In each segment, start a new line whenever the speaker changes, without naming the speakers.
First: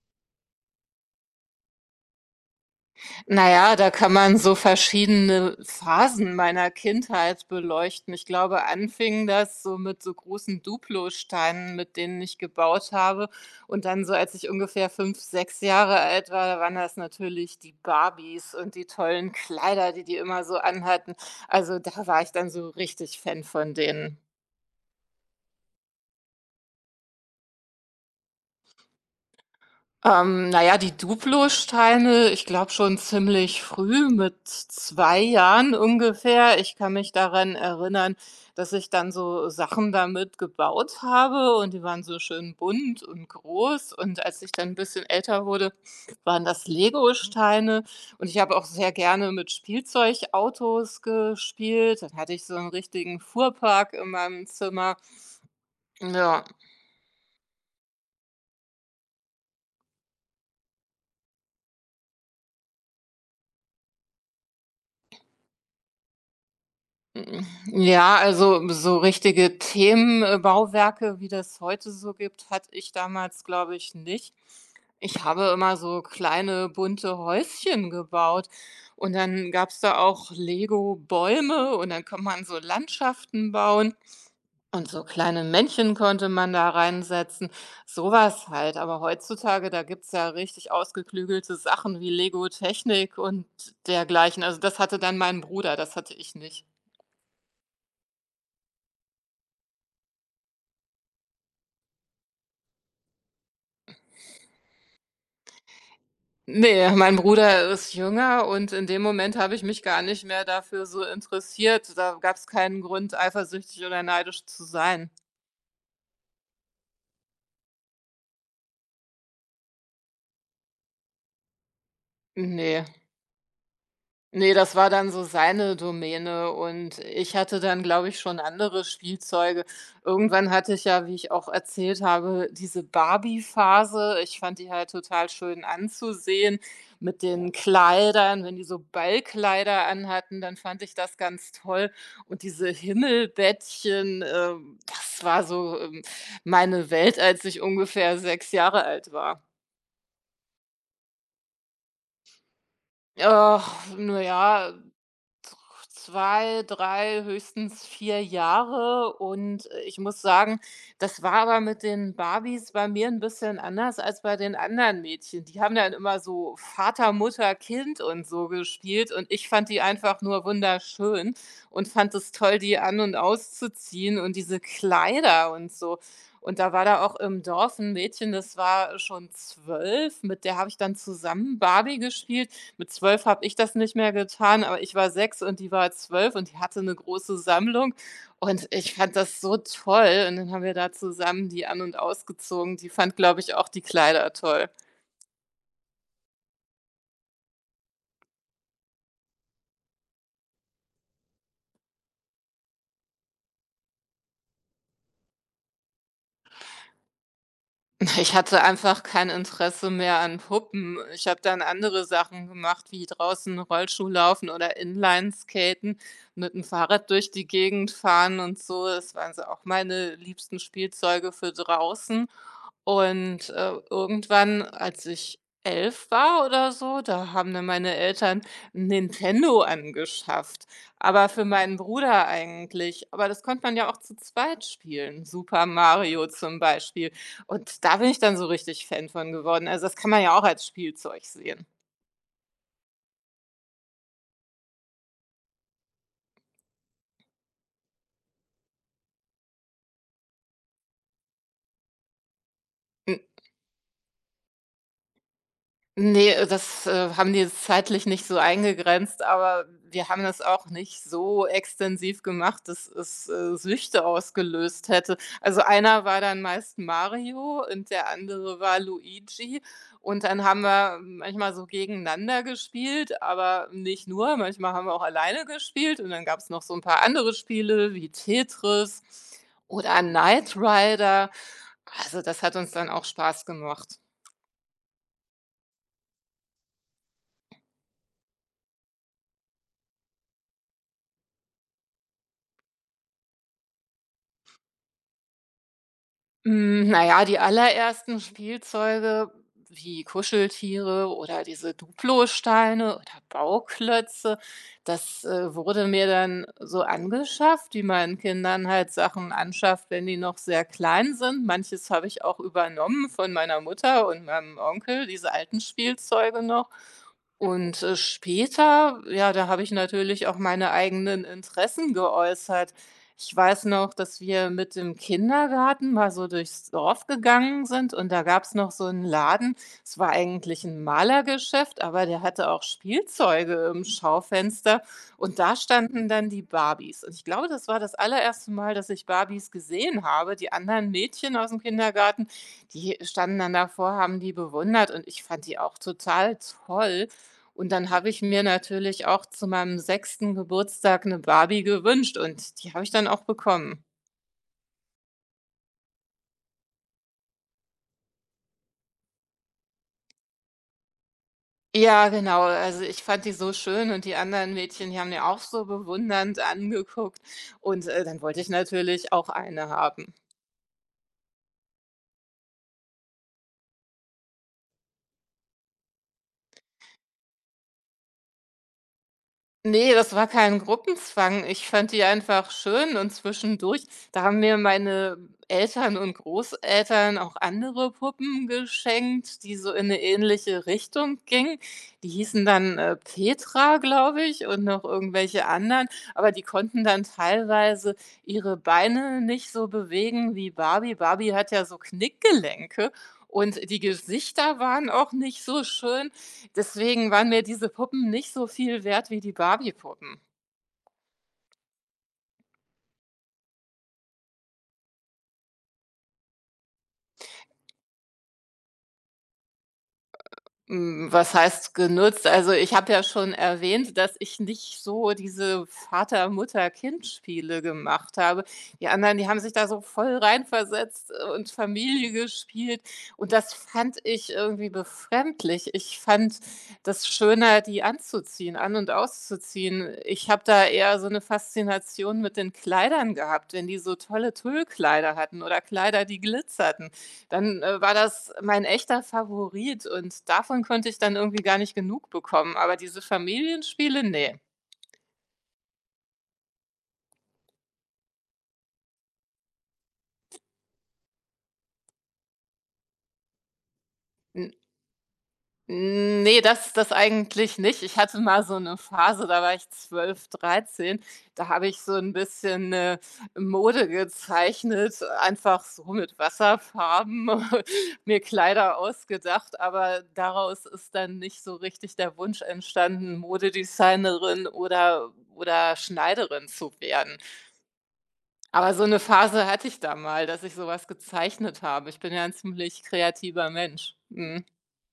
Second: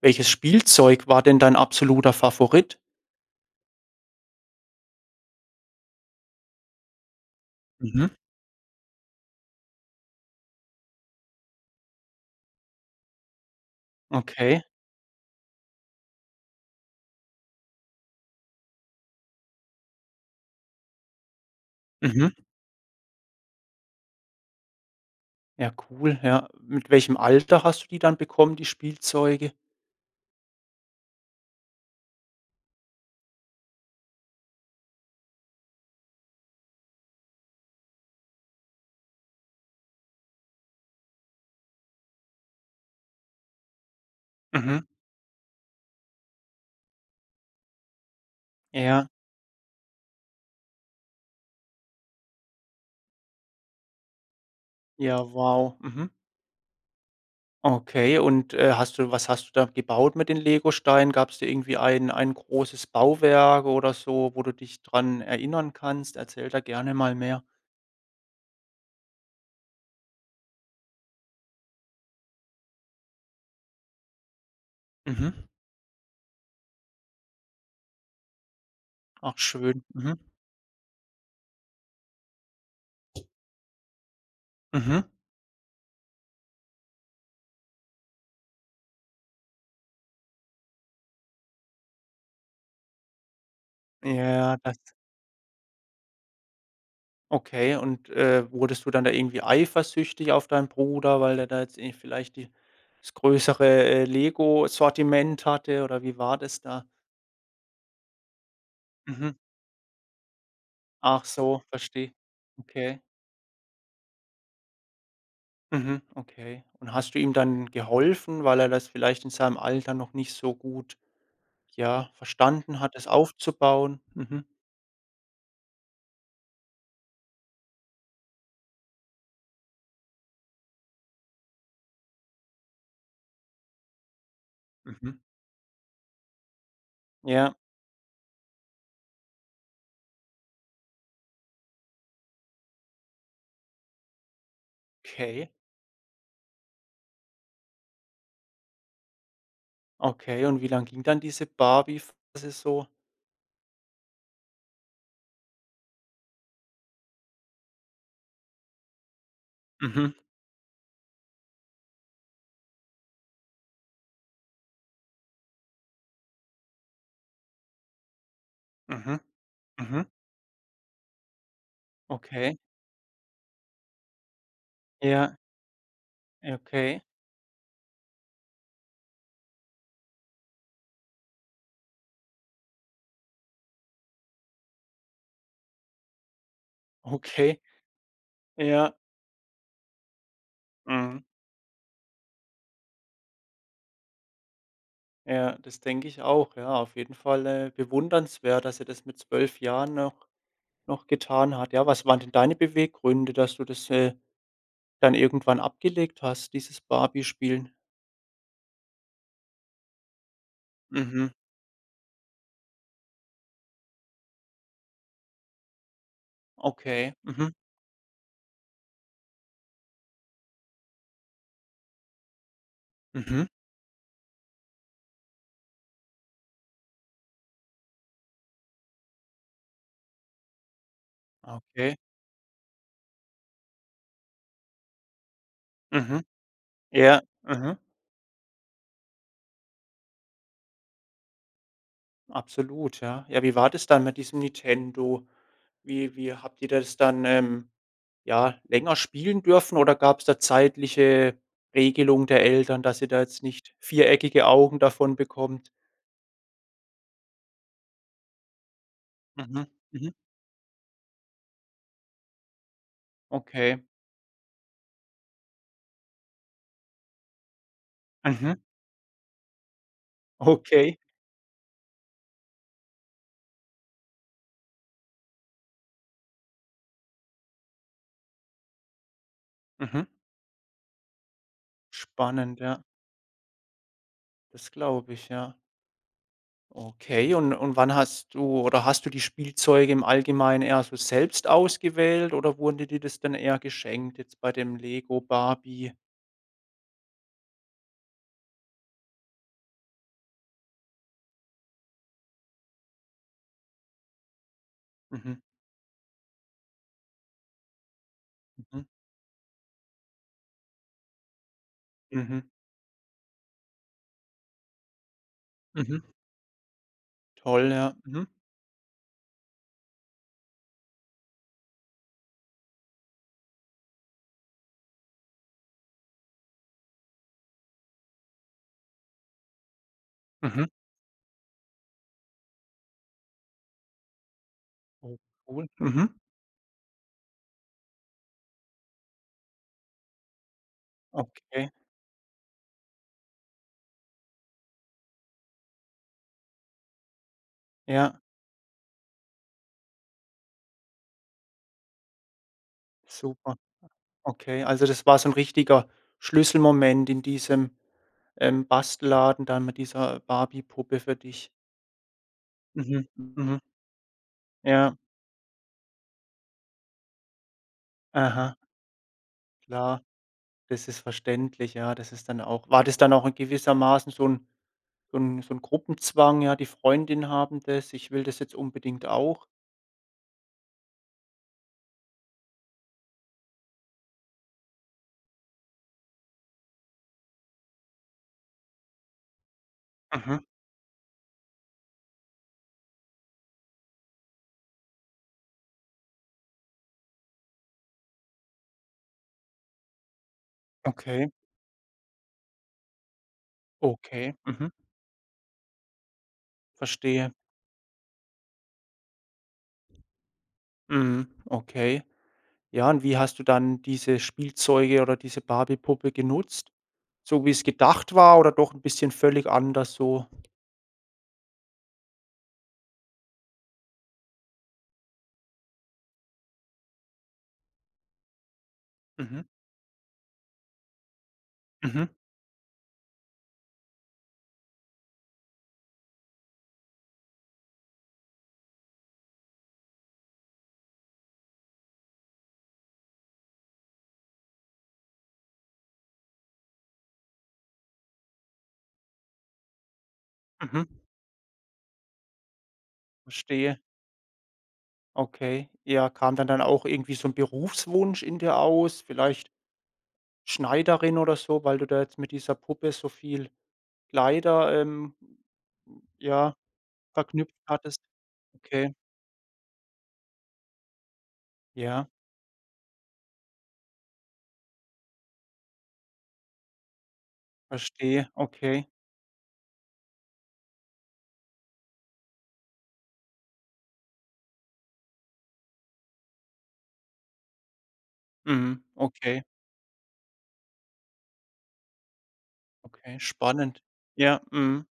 Welches Spielzeug war denn dein absoluter Favorit?
Na ja, da kann man so verschiedene Phasen meiner Kindheit
Mhm.
beleuchten. Ich glaube, anfing das so mit so großen Duplo-Steinen, mit denen ich gebaut habe. Und dann so, als ich
Okay.
ungefähr 5, 6 Jahre alt war, da waren das natürlich die Barbies und die tollen Kleider, die die immer so anhatten. Also, da war
Mhm.
ich dann so richtig Fan von denen.
Ja, cool, ja. Mit welchem Alter hast du die dann bekommen, die Spielzeuge?
Na ja, die Duplo-Steine, ich glaube schon ziemlich früh, mit 2 Jahren ungefähr. Ich kann mich daran erinnern, dass ich dann so Sachen damit gebaut habe und die waren so schön bunt und groß. Und als ich dann ein
Mhm.
bisschen älter wurde, waren das Lego-Steine. Und ich habe auch sehr
Ja,
gerne mit Spielzeugautos gespielt. Dann hatte ich so einen richtigen Fuhrpark in meinem Zimmer.
ja, wow. Mhm.
Ja.
Okay, hast du was hast du da gebaut mit den Legosteinen? Gab's da irgendwie ein großes Bauwerk oder so, wo du dich dran erinnern kannst? Erzähl da gerne mal mehr.
Hm, ja, also so richtige Themenbauwerke wie das heute so gibt, hatte ich damals, glaube ich, nicht. Ich
Mhm.
habe immer so kleine bunte Häuschen gebaut und
Ach
dann gab's
schön.
da
Mhm.
auch Lego-Bäume und dann kann man so Landschaften bauen und so
Mhm.
kleine Männchen konnte man da reinsetzen, sowas halt. Aber heutzutage, da gibt's ja richtig ausgeklügelte Sachen wie Lego-Technik und dergleichen.
Ja,
Also
das
das hatte dann mein Bruder, das hatte ich nicht.
Okay, wurdest du dann da irgendwie eifersüchtig auf deinen Bruder, weil der da jetzt eh vielleicht die das größere, Lego-Sortiment hatte oder wie war das da?
Ne, mein Bruder ist jünger und in dem
Mhm.
Moment habe ich mich gar nicht mehr dafür so
Ach so,
interessiert.
verstehe.
Da gab es keinen
Okay.
Grund, eifersüchtig oder neidisch zu sein.
Mhm, okay. Und hast du ihm dann geholfen, weil er das vielleicht in seinem Alter noch nicht so gut, ja, verstanden
Ne.
hat, es aufzubauen? Mhm.
Ne, das war dann so seine Domäne und ich hatte dann, glaube ich, schon andere Spielzeuge. Irgendwann hatte ich ja, wie ich auch erzählt habe, diese Barbie-Phase. Ich fand die halt
Mhm.
total schön anzusehen mit den
Ja,
Kleidern. Wenn die so Ballkleider anhatten, dann fand ich das ganz toll. Und diese Himmelbettchen, das war
okay,
so, meine Welt, als ich ungefähr 6 Jahre alt war.
okay. Und wie lang ging dann diese Barbie-Phase so?
Ach, na ja, 2, 3, höchstens 4 Jahre, und ich
Mhm,
muss sagen, das war aber mit den Barbies bei mir ein bisschen anders als bei den anderen Mädchen. Die haben dann immer so Vater, Mutter, Kind und so gespielt
mhm,
und ich fand die
mhm.
einfach nur wunderschön und fand es toll,
Okay.
die an und auszuziehen und diese
Ja,
Kleider und so.
ja,
Und da war da
okay.
auch im Dorf ein Mädchen, das war schon 12. Mit der habe ich dann zusammen Barbie gespielt. Mit 12 habe ich das nicht mehr getan, aber ich war 6 und die war 12 und die hatte eine große
Okay,
Sammlung und ich
ja,
fand das so toll und dann haben wir da
mhm.
zusammen die an und ausgezogen. Die fand, glaube ich, auch die Kleider toll.
Ja, das denke ich auch. Ja, auf jeden Fall, bewundernswert, dass er das mit 12 Jahren noch getan hat. Ja, was waren denn deine Beweggründe, dass du das, dann irgendwann abgelegt hast, dieses Barbie-Spielen?
Ich hatte einfach kein Interesse mehr an Puppen. Ich
Mhm.
habe dann andere Sachen gemacht, wie draußen Rollschuh laufen oder Inlineskaten, mit dem Fahrrad
Okay.
durch die
Mhm.
Gegend fahren und so. Das waren so auch meine liebsten Spielzeuge für draußen.
Mhm.
Und, irgendwann, als ich 11 war oder so, da haben dann meine Eltern 'n Nintendo angeschafft, aber für meinen
Okay.
Bruder eigentlich. Aber das konnte man ja auch zu zweit spielen, Super
Mhm.
Mario zum Beispiel.
Ja. Mhm.
Und da bin ich dann so richtig Fan von geworden. Also, das kann man ja auch als Spielzeug sehen.
Absolut, ja. Ja, wie war das dann mit diesem Nintendo? Wie habt ihr das dann, ja, länger spielen dürfen oder gab es da zeitliche Regelung der Eltern, dass ihr
Hm.
da jetzt nicht viereckige Augen davon bekommt?
Ne, das haben die jetzt zeitlich nicht so eingegrenzt, aber
Mhm,
wir
mhm,
haben das auch nicht so extensiv gemacht, dass es
okay.
Süchte ausgelöst hätte. Also, einer war dann meist Mario und der
Mhm,
andere war Luigi und dann haben wir
okay.
manchmal so gegeneinander gespielt, aber nicht nur, manchmal haben wir auch alleine gespielt und dann gab es noch so ein paar andere Spiele wie Tetris oder
Mhm.
Knight Rider. Also, das hat
Spannend,
uns
ja.
dann auch Spaß gemacht.
Das glaube ich, ja. Okay, und wann hast du oder hast du die Spielzeuge im Allgemeinen eher so selbst ausgewählt oder wurde dir das dann eher geschenkt, jetzt bei dem Lego Barbie?
Hm, na ja, die allerersten Spielzeuge wie Kuscheltiere oder diese Duplo-Steine oder Bauklötze, das
Mhm,
wurde mir dann so angeschafft, wie man Kindern
mhm,
halt Sachen anschafft, wenn die noch sehr klein sind. Manches habe ich auch
mhm,
übernommen von meiner Mutter und meinem Onkel, diese alten
mhm.
Spielzeuge noch.
Toll,
Und,
ja. Mhm,
später, ja, da habe ich natürlich auch meine eigenen Interessen geäußert. Ich weiß noch, dass wir mit dem Kindergarten mal so durchs Dorf gegangen sind und da gab's noch so einen Laden. Es war eigentlich
mhm.
ein Malergeschäft, aber der hatte auch Spielzeuge im Schaufenster
Oh,
und da
cool.
standen
Mhm,
dann die Barbies. Und ich glaube, das war das allererste Mal, dass ich Barbies gesehen habe. Die anderen Mädchen aus dem
okay,
Kindergarten, die standen dann davor, haben die bewundert und ich fand die auch total toll. Und dann habe ich
ja.
mir natürlich auch zu meinem 6. Geburtstag eine Barbie gewünscht und die habe ich dann auch
Super,
bekommen.
okay. Also, das war so ein richtiger Schlüsselmoment in diesem, Bastelladen dann mit dieser Barbie-Puppe für dich.
Ja, genau. Also, ich
Mhm,
fand die so
mhm.
schön und die anderen Mädchen,
Ja,
die haben die auch so bewundernd angeguckt und, dann wollte ich
aha,
natürlich auch eine
klar.
haben.
Das ist verständlich, ja. Das ist dann auch war das dann auch in gewissermaßen so 'n Gruppenzwang, ja: „Die Freundin haben das, ich will das jetzt unbedingt auch?"
Ne, das war kein Gruppenzwang. Ich fand die einfach schön, und zwischendurch da haben mir meine Eltern und Großeltern auch andere Puppen geschenkt, die so in eine
Mhm.
ähnliche Richtung gingen. Die hießen dann, Petra, glaube ich, und noch irgendwelche anderen, aber die konnten dann teilweise ihre Beine nicht so bewegen wie Barbie.
Okay,
Barbie hat ja so Knickgelenke und die
okay,
Gesichter
mhm,
waren auch nicht so schön. Deswegen waren
verstehe.
mir diese Puppen nicht so viel wert wie die Barbie-Puppen.
Mhm, okay. Ja, und wie hast du dann diese Spielzeuge oder diese Barbie-Puppe genutzt? So wie es gedacht war oder doch 'n bisschen völlig anders so?
Hm, was heißt genutzt? Also, ich habe ja schon erwähnt, dass ich nicht so diese Vater, Mutter, Kind-Spiele gemacht habe. Die anderen, die haben
Mhm,
sich da so voll reinversetzt, und
mhm,
Familie gespielt, und das fand ich irgendwie befremdlich. Ich fand das schöner, die anzuziehen, an und auszuziehen. Ich habe da eher so eine Faszination mit den Kleidern gehabt, wenn die so tolle Tüllkleider hatten oder Kleider, die glitzerten. Dann, war das mein echter Favorit und davon
mhm,
konnte ich dann irgendwie gar nicht genug bekommen. Aber diese
verstehe.
Familienspiele, nee,
Okay. Ja, kam dann auch irgendwie so 'n Berufswunsch in dir aus, vielleicht Schneiderin oder so, weil du da jetzt mit dieser Puppe so viel
N
Kleider,
ne,
ja,
das das
verknüpft
eigentlich nicht. Ich
hattest?
hatte mal so eine
Okay,
Phase, da war ich 12, 13, da habe ich so
ja,
ein bisschen Mode gezeichnet, einfach so mit Wasserfarben, mir
verstehe.
Kleider
Okay.
ausgedacht, aber daraus ist dann nicht so richtig der Wunsch entstanden, Modedesignerin oder Schneiderin zu werden. Aber
Mhm,
so 'ne
okay,
Phase hatte ich da mal, dass ich so was gezeichnet habe. Ich bin ja 'n ziemlich
okay,
kreativer
spannend.
Mensch.
Ja,
Mhm.
mhm.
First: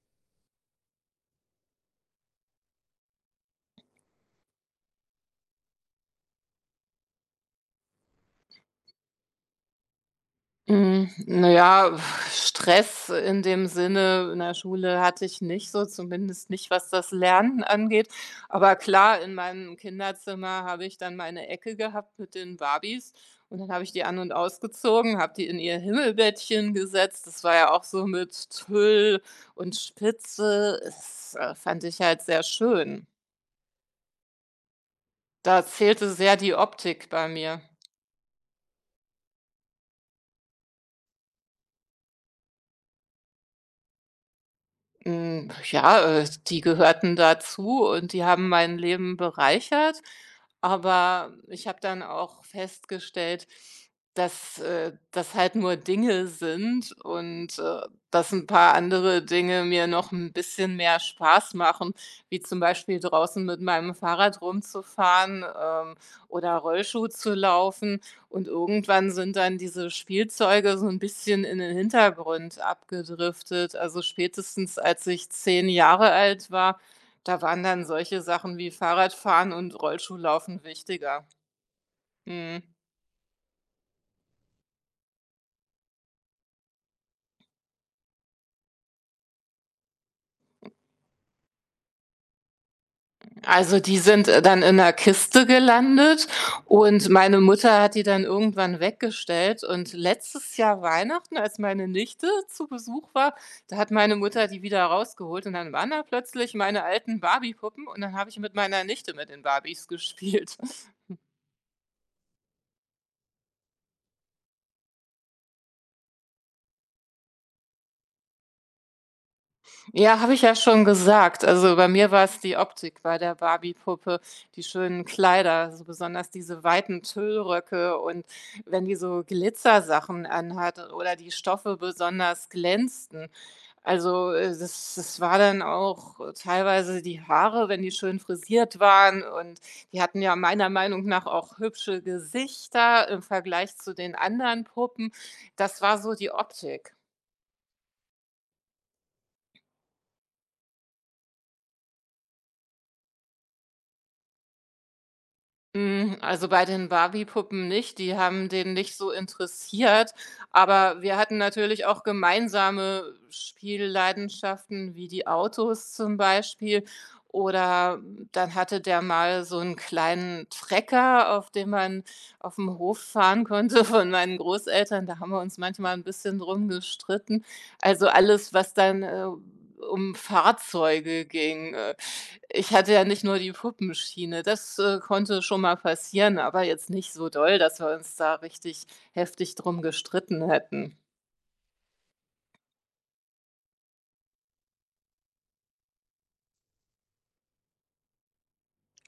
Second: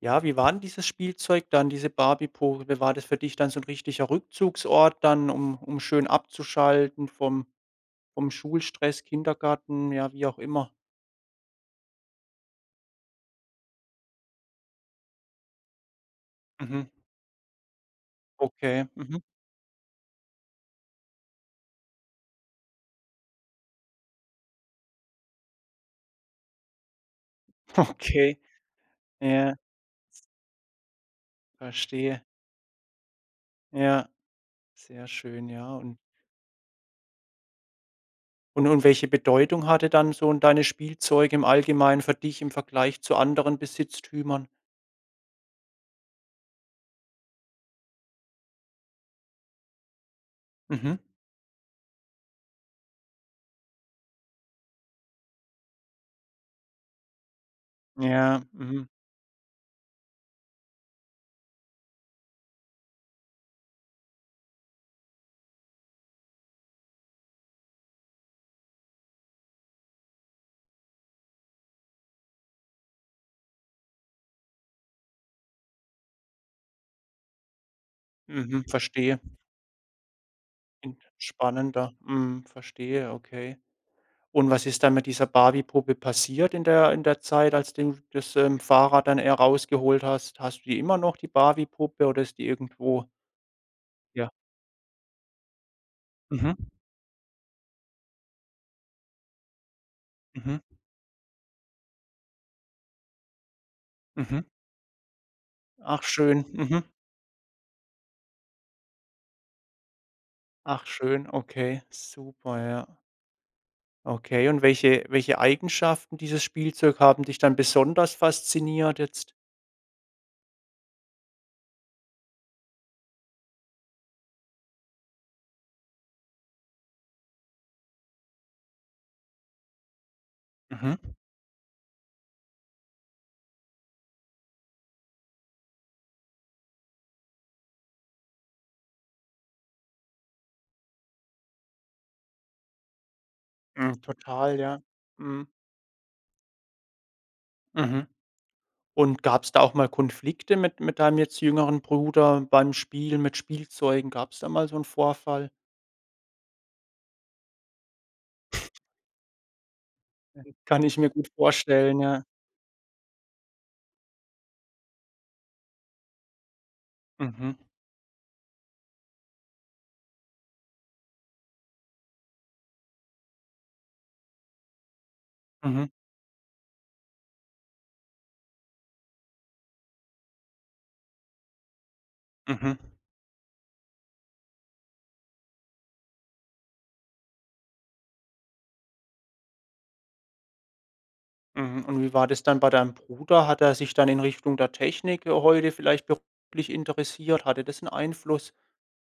Ja, wie war 'n dieses Spielzeug dann, diese Barbie-Puppe? War das für dich dann so 'n richtiger Rückzugsort dann, um schön abzuschalten vom Schulstress, Kindergarten, ja, wie auch immer?
Hm, na ja, Stress in dem Sinne in der Schule hatte ich nicht so, zumindest nicht,
Mhm.
was das Lernen angeht. Aber
Okay.
klar,
Mhm.
in meinem Kinderzimmer habe ich dann meine Ecke gehabt mit den Barbies und dann habe ich die an und ausgezogen, habe die in ihr Himmelbettchen gesetzt. Das war ja auch so
Okay.
mit Tüll
Ja,
und Spitze. Das fand ich halt
verstehe.
sehr schön.
Ja, sehr schön,
Da
ja. Und
zählte sehr die Optik bei mir.
und und welche Bedeutung hatte dann so deine Spielzeuge im Allgemeinen für dich im Vergleich zu anderen Besitztümern?
Hm, ja, die gehörten dazu und die haben mein Leben bereichert,
Mhm.
aber ich habe dann auch festgestellt, dass das halt nur Dinge sind, und dass
Ja,
ein paar
mhm,
andere Dinge mir noch ein bisschen mehr Spaß machen, wie zum Beispiel draußen mit meinem Fahrrad rumzufahren, oder Rollschuh zu laufen. Und irgendwann sind dann diese Spielzeuge so ein bisschen in den Hintergrund abgedriftet. Also, spätestens als ich 10 Jahre alt war, da waren dann solche Sachen
mhm,
wie
verstehe.
Fahrradfahren und Rollschuhlaufen
In
wichtiger.
spannender. Mhm,
Mhm.
verstehe, okay. Und was ist dann mit dieser Barbie-Puppe passiert in der Zeit, als du das, Fahrrad dann, rausgeholt hast? Hast du die immer noch, die Barbie-Puppe, oder ist die irgendwo
Also die sind
ja.
dann in der Kiste gelandet
Mhm.
und meine Mutter hat die dann irgendwann weggestellt, und letztes
Mhm.
Jahr Weihnachten, als meine Nichte zu Besuch war, da hat meine
Mhm.
Mutter die wieder rausgeholt und dann waren da
Ach schön.
plötzlich meine
Mhm.
alten Barbie-Puppen und dann habe ich mit meiner Nichte mit den Barbies gespielt.
Ach schön, okay, super, ja. Okay, und welche Eigenschaften dieses Spielzeug haben dich dann besonders fasziniert jetzt?
Ja, habe ich ja schon gesagt. Also bei mir war es die Optik bei der Barbie-Puppe, die schönen Kleider, so besonders diese weiten Tüllröcke, und wenn die so Glitzersachen anhatte
Mhm.
oder die Stoffe besonders glänzten. Also, das das war dann auch teilweise die Haare, wenn die schön frisiert waren, und die hatten ja meiner Meinung nach auch hübsche Gesichter im Vergleich zu
Mhm,
den
total,
anderen
ja.
Puppen.
Mhm.
Das war so die Optik.
Mhm. Und gab es da auch mal Konflikte mit deinem jetzt jüngeren Bruder beim Spielen mit Spielzeugen? Gab es da mal so 'n Vorfall?
Hm, also, bei den Barbie-Puppen nicht, die haben den nicht so interessiert,
Kann ich
aber
mir
wir
gut
hatten natürlich
vorstellen,
auch
ja.
gemeinsame Spielleidenschaften wie die Autos zum Beispiel,
Mhm,
oder dann hatte der mal so einen kleinen Trecker, auf dem man auf dem Hof fahren konnte von meinen Großeltern. Da haben wir uns
mhm,
manchmal ein bisschen drum gestritten. Also, alles, was dann um Fahrzeuge ging, ich
mhm,
hatte ja nicht nur die Puppenschiene. Das konnte schon mal passieren, aber jetzt nicht so doll, dass wir uns da richtig heftig drum gestritten hätten.
mhm. Und wie war das dann bei deinem Bruder? Hat er sich dann in Richtung der Technik, heute vielleicht beruflich interessiert? Hatte das einen Einfluss?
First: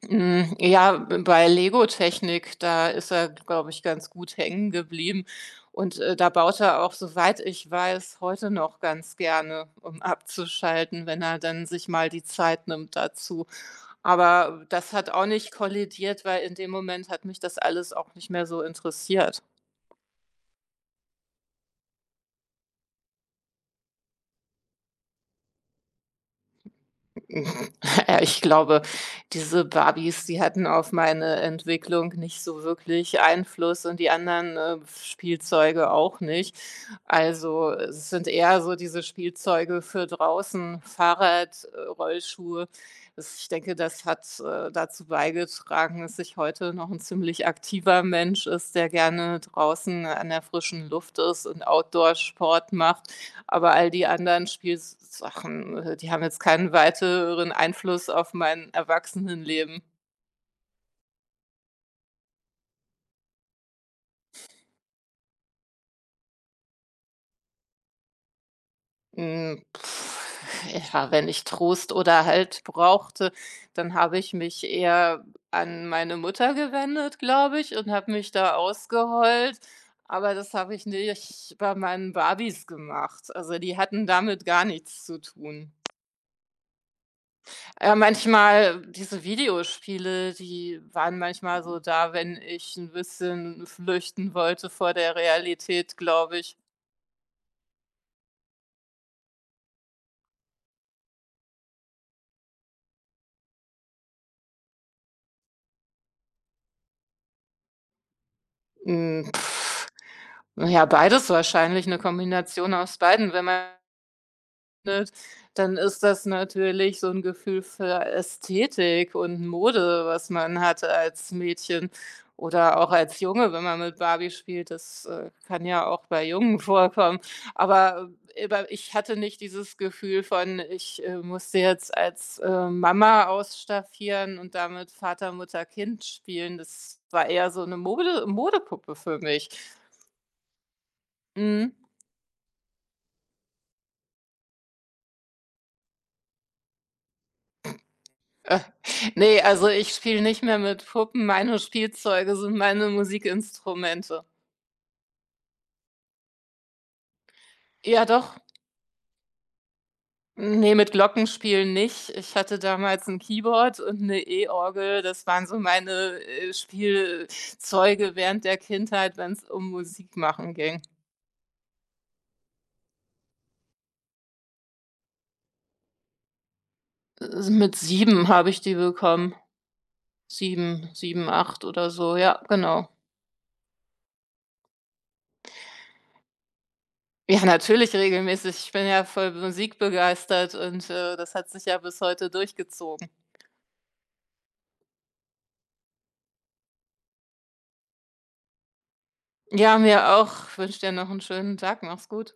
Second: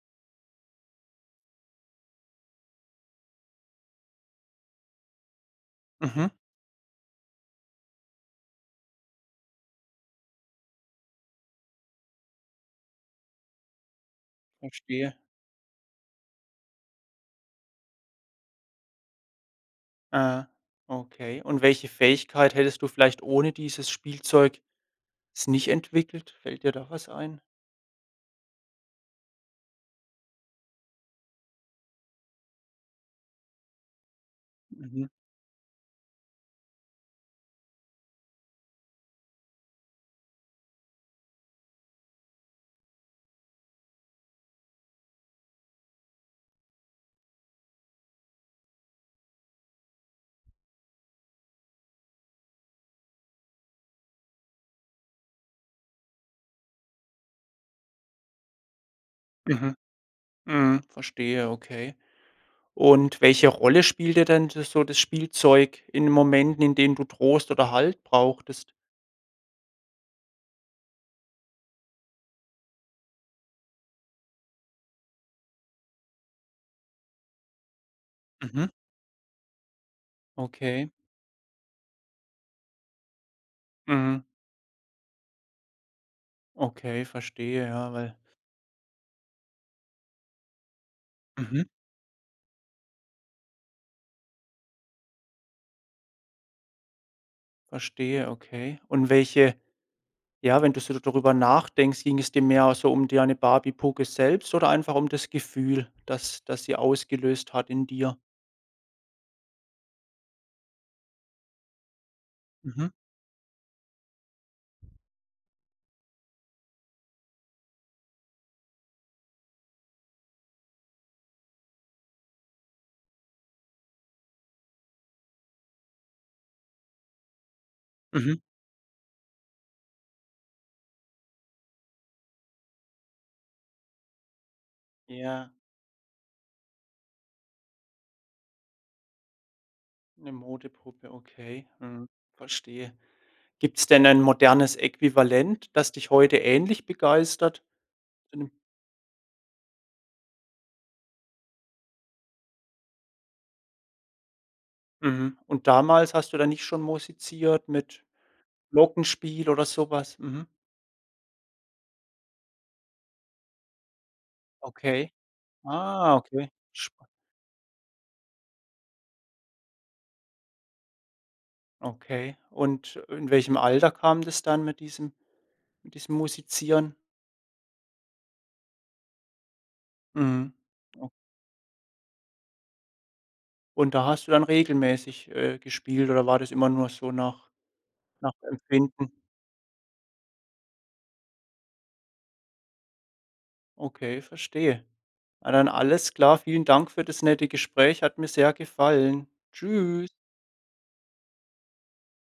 Hm, ja, bei Lego-Technik, da ist er, glaube ich, ganz gut hängen geblieben und, da
Mhm,
baut er auch, soweit ich weiß, heute noch ganz gerne, um abzuschalten, wenn er dann sich mal die Zeit nimmt dazu. Aber das hat
verstehe.
auch nicht kollidiert, weil in dem Moment hat mich das alles auch nicht mehr so interessiert.
Ah, okay. Und welche Fähigkeit hättest du vielleicht ohne dieses Spielzeug nicht entwickelt? Fällt dir da was ein?
Ja, ich glaube, diese Barbies, die hatten auf meine Entwicklung nicht so wirklich Einfluss, und die anderen
Mhm,
Spielzeuge auch nicht. Also, es sind eher so diese Spielzeuge für draußen, Fahrrad, Rollschuhe. Das, ich denke, das hat dazu beigetragen, dass ich heute noch ein ziemlich aktiver Mensch ist, der gerne draußen an der frischen Luft ist und Outdoor-Sport macht. Aber all die anderen Spielsachen die haben jetzt keinen weiteren Einfluss auf mein
mhm,
Erwachsenenleben.
mhm, verstehe, okay. Und welche Rolle spielte denn d so das Spielzeug in den Momenten, in denen du Trost oder Halt brauchtest?
Hm, pf, ja, wenn ich Trost oder Halt brauchte, dann habe ich mich eher an meine Mutter gewendet, glaube ich, und habe mich da
Mhm.
ausgeheult. Aber das habe ich
Okay.
nicht bei meinen Barbies gemacht. Also, die hatten
Mhm.
damit gar nichts zu tun.
Okay, verstehe, ja,
Ja,
weil
manchmal diese Videospiele, die waren manchmal
Mhm.
so da, wenn ich ein bisschen flüchten wollte vor der Realität, glaube ich.
Verstehe, okay. Und welche ja, wenn du so darüber nachdenkst, ging es dir mehr so um deine Barbie-Puppe selbst oder einfach um das Gefühl, das sie ausgelöst hat in dir?
Hm, na ja, beides wahrscheinlich, eine Kombination
Mhm.
aus beiden, wenn man findet, dann ist das natürlich so 'n Gefühl für Ästhetik und Mode, was man hatte als Mädchen oder auch als Junge, wenn man mit Barbie spielt. Das kann ja auch bei Jungen vorkommen. Aber
Mhm.
ich hatte nicht dieses Gefühl von: „Ich musste jetzt als Mama ausstaffieren und damit Vater,
Ja,
Mutter, Kind spielen.“ Das war eher so 'ne Modepuppe für mich.
eine Modepuppe, okay.
Mhm.
Mhm, verstehe. Gibt es denn ein modernes Äquivalent, das dich heute ähnlich begeistert? Mhm.
Äh, ne, also ich spiele nicht mehr mit Puppen. Meine Spielzeuge sind meine Musikinstrumente.
Mhm. Und damals hast du dann nicht schon musiziert
Ja
mit
doch.
Glockenspiel oder sowas? Mhm.
Ne, mit Glockenspielen nicht. Ich hatte damals ein Keyboard und eine E-Orgel.
Okay.
Das waren so
Ah,
meine
okay. Spa
Spielzeuge während der Kindheit, wenn es um Musik machen ging.
okay. Und in welchem Alter kam das dann mit diesem Musizieren?
Mit 7 habe ich die bekommen.
Mhm.
Sieben,
O
sieben, acht oder so. Ja, genau.
und da hast du dann regelmäßig, gespielt oder war das immer nur so
Ja,
nach
natürlich regelmäßig. Ich bin ja
Empfinden?
voll musikbegeistert und, das hat sich ja bis heute durchgezogen.
Okay, verstehe. Na dann alles klar. Vielen Dank für das nette Gespräch, hat mir sehr gefallen.
Ja, mir
Tschüss.
auch. Ich wünsche dir noch einen schönen Tag. Mach's gut.